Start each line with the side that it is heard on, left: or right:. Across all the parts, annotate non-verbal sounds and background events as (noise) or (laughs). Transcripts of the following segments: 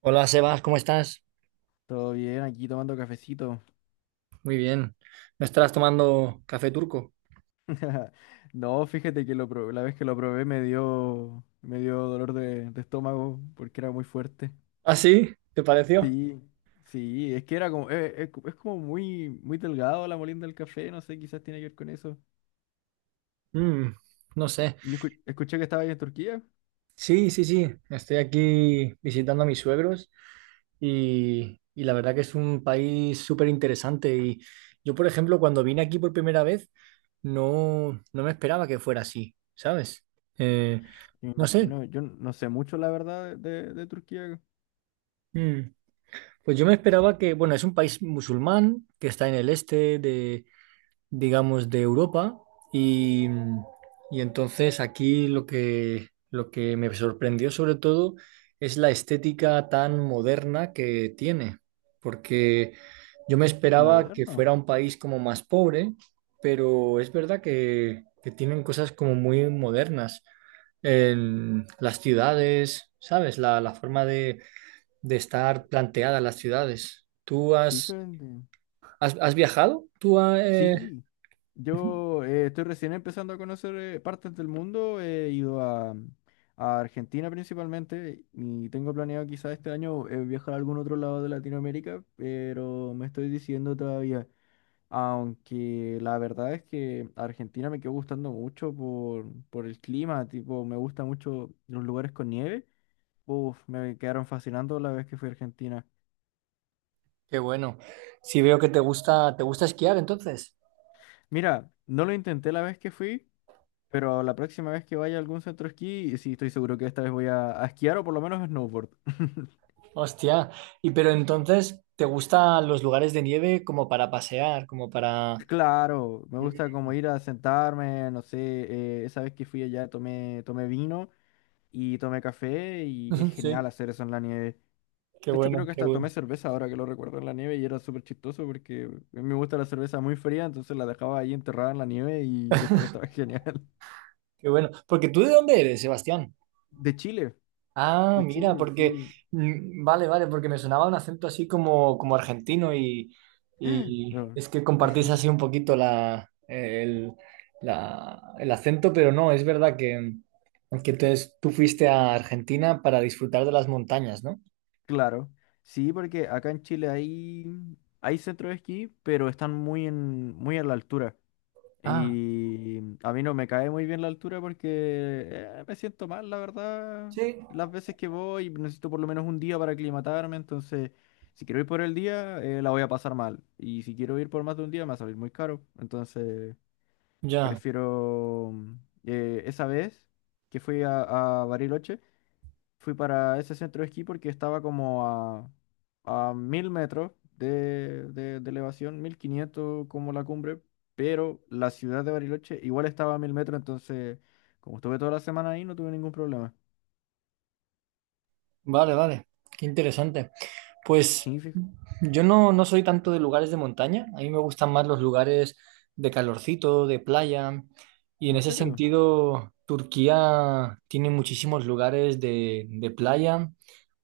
right: Hola Sebas, ¿cómo estás?
left: Todo bien, aquí tomando cafecito.
right: Muy bien. ¿No estarás tomando café turco?
left: (laughs) No, fíjate que la vez que lo probé me dio dolor de estómago porque era muy fuerte.
right: ¿Ah, sí? ¿Te pareció?
left: Sí, sí, es que era como, es como muy delgado la molienda del café, no sé, quizás tiene que ver con eso.
right: Mm, no sé.
left: Escuché que estaba ahí en Turquía.
right: Sí, sí, sí. Estoy aquí visitando a mis suegros y la verdad que es un país súper interesante. Y yo, por ejemplo, cuando vine aquí por primera vez, no me esperaba que fuera así, ¿sabes? Eh,
left: Me
right: no sé.
left: imagino, yo no sé mucho la verdad de Turquía
right: Mm, pues yo me esperaba que, bueno, es un país musulmán que está en el este, digamos, de Europa, y, y entonces aquí lo que me sorprendió sobre todo es la estética tan moderna que tiene, porque yo me esperaba que
left: moderno.
right: fuera un país como más pobre, pero es verdad que tienen cosas como muy modernas en las ciudades, ¿sabes? La forma de estar planteadas las ciudades. ¿Tú has,
left: Fíjate.
right: has, has viajado? ¿Tú,
left: Sí, yo estoy recién empezando a conocer partes del mundo. He ido a Argentina principalmente y tengo planeado quizás este año viajar a algún otro lado de Latinoamérica, pero me estoy diciendo todavía, aunque la verdad es que Argentina me quedó gustando mucho por el clima, tipo, me gusta mucho los lugares con nieve. Uf, me quedaron fascinando la vez que fui a Argentina.
right: Qué bueno. Si veo que te gusta esquiar entonces.
left: Mira, no lo intenté la vez que fui. Pero la próxima vez que vaya a algún centro esquí, sí, estoy seguro que esta vez a esquiar o por lo menos a snowboard. (laughs)
right: Hostia. Y pero entonces, ¿te gustan los lugares de nieve como para pasear, como para...
left: Claro, me gusta
right: (laughs)
left: como ir a sentarme, no sé, esa vez que fui allá tomé vino y tomé café y es genial
right: Sí,
left: hacer eso en la nieve.
right: qué
left: De hecho, creo
right: bueno,
left: que
right: qué
left: hasta tomé
right: bueno,
left: cerveza ahora que lo recuerdo en la nieve y era súper chistoso porque a mí me gusta la cerveza muy fría, entonces la dejaba ahí enterrada en la nieve y después estaba (laughs) genial.
right: qué bueno. ¿Porque tú de dónde eres, Sebastián?
left: De Chile,
right: Ah,
left: de
right: mira,
left: Chile,
right: porque,
left: sí.
right: vale, vale, porque me sonaba un acento así como, como argentino y
left: Bueno.
right: es que
left: (laughs)
right: compartís así un poquito la- el acento, pero no, es verdad que entonces tú fuiste a Argentina para disfrutar de las montañas, ¿no?
left: Claro, sí, porque acá en Chile hay, hay centros de esquí, pero están muy en la altura.
right: Ah,
left: Y a mí no me cae muy bien la altura porque me siento mal, la verdad.
right: sí,
left: Las veces que voy, necesito por lo menos un día para aclimatarme, entonces si quiero ir por el día, la voy a pasar mal. Y si quiero ir por más de un día, me va a salir muy caro. Entonces,
right: ya,
left: prefiero esa vez que fui a Bariloche. Fui para ese centro de esquí porque estaba como a 1000 metros de elevación, 1500 como la cumbre, pero la ciudad de Bariloche igual estaba a 1000 metros, entonces como estuve toda la semana ahí no tuve ningún problema.
right: vale, vale, qué interesante. Pues
left: Sí,
right: yo no, no soy tanto de lugares de montaña, a mí me gustan más los lugares de calorcito, de playa, y en
left: ¿en
right: ese
left: serio?
right: sentido Turquía tiene muchísimos lugares de playa,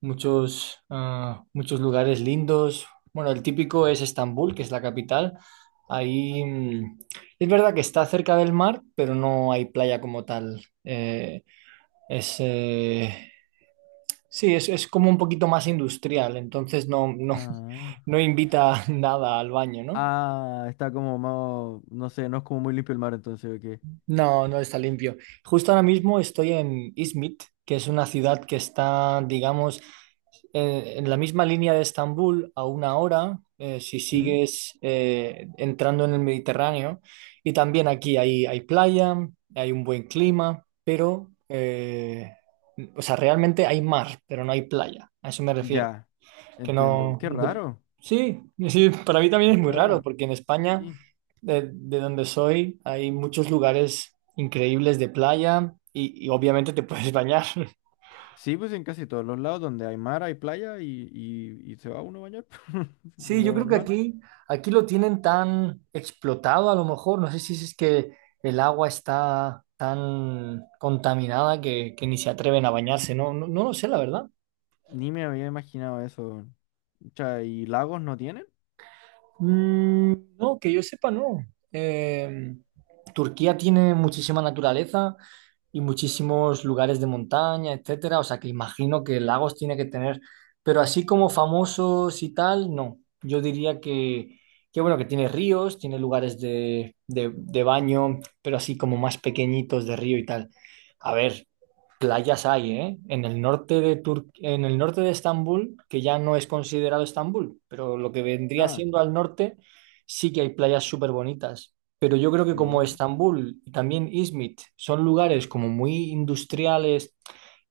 right: muchos, ah, muchos lugares lindos. Bueno, el típico es Estambul, que es la capital. Ahí es verdad que está cerca del mar, pero no hay playa como tal. Es, eh, Sí, es como un poquito más industrial, entonces no, no,
left: Ah.
right: (laughs) no invita nada al baño, ¿no?
left: Ah, está como más, no sé, no es como muy limpio el mar entonces, ¿o qué?
right: No, no está limpio. Justo ahora mismo estoy en Izmit, que es una ciudad que está, digamos, en la misma línea de Estambul a una hora, si
left: Mm,
right: sigues entrando en el Mediterráneo. Y también aquí hay, hay playa, hay un buen clima, pero, o sea, realmente hay mar, pero no hay playa. A eso me refiero.
left: Ya,
right: Que
left: entiendo.
right: no.
left: Qué
right: no te-
left: raro,
right: Sí, sí, para mí también es muy raro,
left: raro.
right: porque en España,
left: Sí.
right: de donde soy, hay muchos lugares increíbles de playa y obviamente te puedes bañar. (laughs)
left: Sí, pues en casi todos los lados donde hay mar, hay playa y, y se va uno a bañar, (laughs)
right: Sí, yo
left: lo
right: creo que
left: normal.
right: aquí, aquí lo tienen tan explotado a lo mejor. No sé si es que el agua está tan contaminada que ni se atreven a bañarse. No, no, no lo sé, la verdad.
left: Ni me había imaginado eso. Cha, ¿y lagos no tienen?
right: Mm, no, que yo sepa, no. Eh, Turquía tiene muchísima naturaleza y muchísimos lugares de montaña, etcétera. O sea que imagino que lagos tiene que tener, pero así como famosos y tal, no. Yo diría que bueno, que tiene ríos, tiene lugares de baño, pero así como más pequeñitos de río y tal. A ver, playas hay, ¿eh? En el norte de Tur- en el norte de Estambul, que ya no es considerado Estambul, pero lo que vendría
left: Ah,
right: siendo al norte, sí que hay playas súper bonitas. Pero yo creo que como
left: mira,
right: Estambul y también Izmit son lugares como muy industriales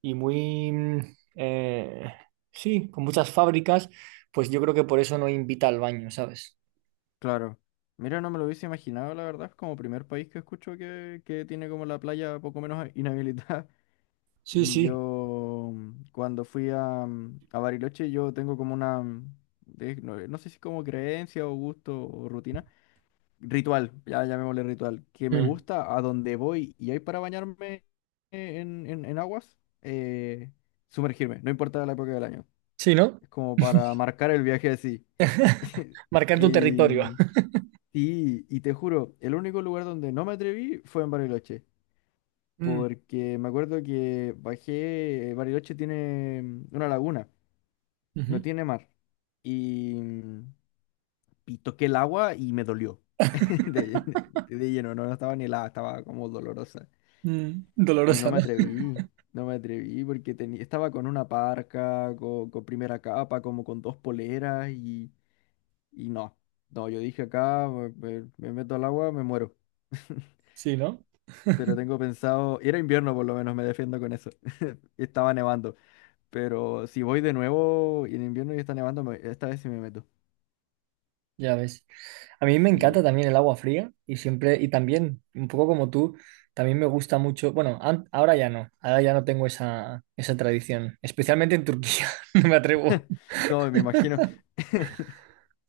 right: y muy, sí, con muchas fábricas, pues yo creo que por eso no invita al baño, ¿sabes?
left: claro. Mira, no me lo hubiese imaginado, la verdad, es como primer país que escucho que tiene como la playa poco menos inhabilitada. (laughs)
right: Sí, sí.
left: Yo, cuando fui a, a Bariloche, yo tengo como una, no, no sé si como creencia o gusto o rutina. Ritual, ya llamémosle ritual, que me
right: Mm.
left: gusta a donde voy y hay para bañarme en, en aguas, sumergirme, no importa la época del año.
right: Sí, ¿no?
left: Es como para marcar el viaje así. (laughs)
right: Marcar tu
left: Y,
right: territorio. (laughs)
left: y te juro, el único lugar donde no me atreví fue en Bariloche,
right: Mm,
left: porque me acuerdo que bajé, Bariloche tiene una laguna, no
right: ujú.
left: tiene mar, y, y toqué el agua y me dolió (laughs) de, de lleno, no, no estaba ni helada, estaba como dolorosa.
right: Mm,
left: Y no
right: dolorosa,
left: me
right: ¿no?
left: atreví, no me atreví porque tenía estaba con una parca, con, primera capa, como con dos poleras y no. No, yo dije acá, me meto al agua, me muero. (laughs)
right: Sí, ¿no?
left: Pero tengo pensado, era invierno por lo menos, me defiendo con eso. (laughs) Estaba nevando, pero si voy de nuevo y en invierno y está nevando, esta vez sí me meto.
right: Ya ves. A mí me encanta
left: Sí.
right: también el agua fría y siempre, y también, un poco como tú, también me gusta mucho, bueno, an- ahora ya no tengo esa, esa tradición, especialmente en Turquía, (laughs) no me atrevo.
left: No, me imagino. (laughs)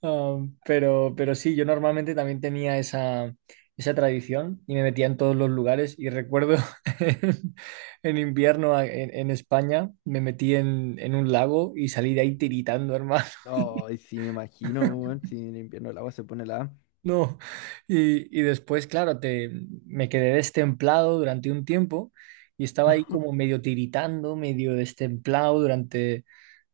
right: Pero sí, yo normalmente también tenía esa, esa tradición y me metía en todos los lugares y recuerdo (laughs) en, invierno a- en España me metí en un lago y salí de ahí tiritando, hermano.
left: No, y sí me imagino, weón, si en invierno el agua se pone la...
right: No, y después, claro, te, me quedé destemplado durante un tiempo y estaba ahí como
left: (laughs)
right: medio tiritando, medio destemplado durante,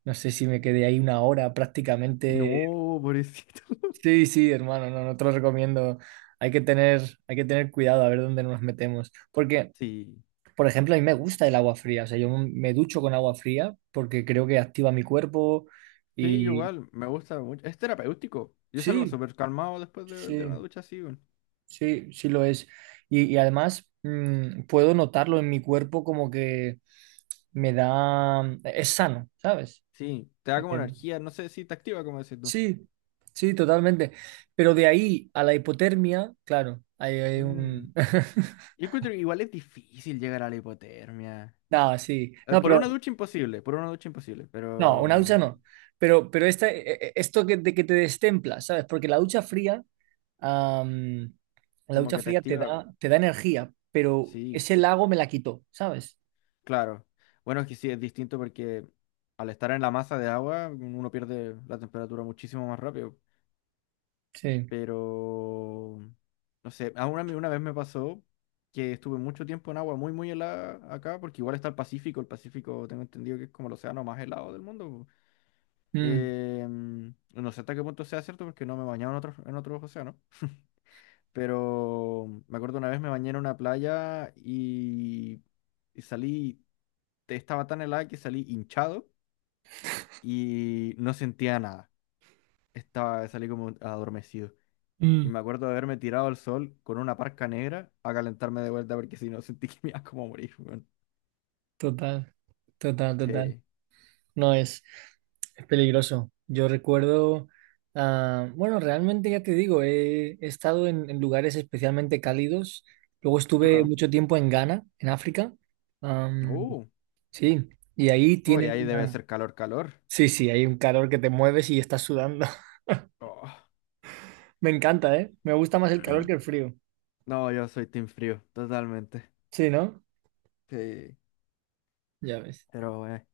right: no sé si me quedé ahí una hora prácticamente.
left: No, pobrecito. (laughs)
right: Sí, sí, hermano, no, no te lo recomiendo. Hay que tener, hay que tener cuidado a ver dónde nos metemos. Porque,
left: Sí.
right: por ejemplo, a mí me gusta el agua fría, o sea, yo me ducho con agua fría porque creo que activa mi cuerpo
left: Sí,
right: y
left: igual, me gusta mucho. Es terapéutico. Yo salgo
right: sí,
left: súper calmado después de
right: sí.
left: una ducha así, weón.
right: Sí, sí lo es. Y además puedo notarlo en mi cuerpo como que me da... Es sano, ¿sabes?
left: Sí, te da como
right: Eh,
left: energía, no sé si te activa, como decís tú.
right: sí, sí, totalmente. Pero de ahí a la hipotermia, claro, hay
left: Mm.
right: un... (laughs)
left: Yo encuentro que igual es difícil llegar a la hipotermia.
right: No, sí. No,
left: Por
right: pero...
left: una ducha imposible, por una ducha imposible,
right: No, una ducha
left: pero
right: no. Pero esta, e- e- esto que, de que te destempla, ¿sabes? Porque la ducha fría, am, la
left: como
right: ducha
left: que te
right: fría
left: activa.
right: te da energía, pero
left: Sí,
right: ese lago me la quitó, ¿sabes?
left: claro. Bueno, es que sí, es distinto porque al estar en la masa de agua, uno pierde la temperatura muchísimo más rápido.
right: Sí.
left: Pero, no sé, a una vez me pasó que estuve mucho tiempo en agua muy helada acá, porque igual está el Pacífico tengo entendido que es como el océano más helado del mundo. Po.
right: Mm.
left: Em, no sé hasta qué punto sea cierto porque no me he bañado en en otros océanos, (laughs) pero me acuerdo una vez me bañé en una playa y salí, estaba tan helada que salí hinchado y no sentía nada, estaba, salí como adormecido. Y
right: Mm.
left: me acuerdo de haberme tirado al sol con una parca negra a calentarme de vuelta porque si no (laughs) sentí que me iba como a morir, weón.
right: Total, total, total.
left: Sí,
right: No es, es peligroso. Yo recuerdo, ah, bueno, realmente ya te digo, he, he estado en lugares especialmente cálidos. Luego estuve
left: claro.
right: mucho tiempo en Ghana, en África. Am,
left: Uh,
right: sí, y ahí
left: uy,
right: tienen
left: ahí debe
right: una...
left: ser calor, calor.
right: Sí, sí, hay un calor que te mueves y estás sudando. (laughs)
left: Oh.
right: Me encanta, ¿eh? Me gusta más el calor que
left: (clears throat)
right: el frío.
left: No, yo soy team frío, totalmente.
right: Sí, ¿no?
left: Sí,
right: Ya ves.
left: pero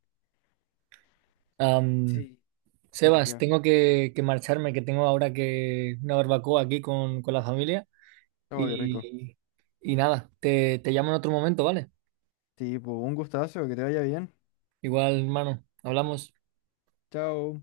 right: Am,
left: sí,
right: Sebas,
left: sería.
right: tengo que marcharme, que tengo ahora que una barbacoa aquí con la familia.
left: Oh, qué rico.
right: Y, y nada, te llamo en otro momento, ¿vale?
left: Sí, pues un gustazo, que te vaya bien.
right: Igual, hermano, hablamos.
left: Chao.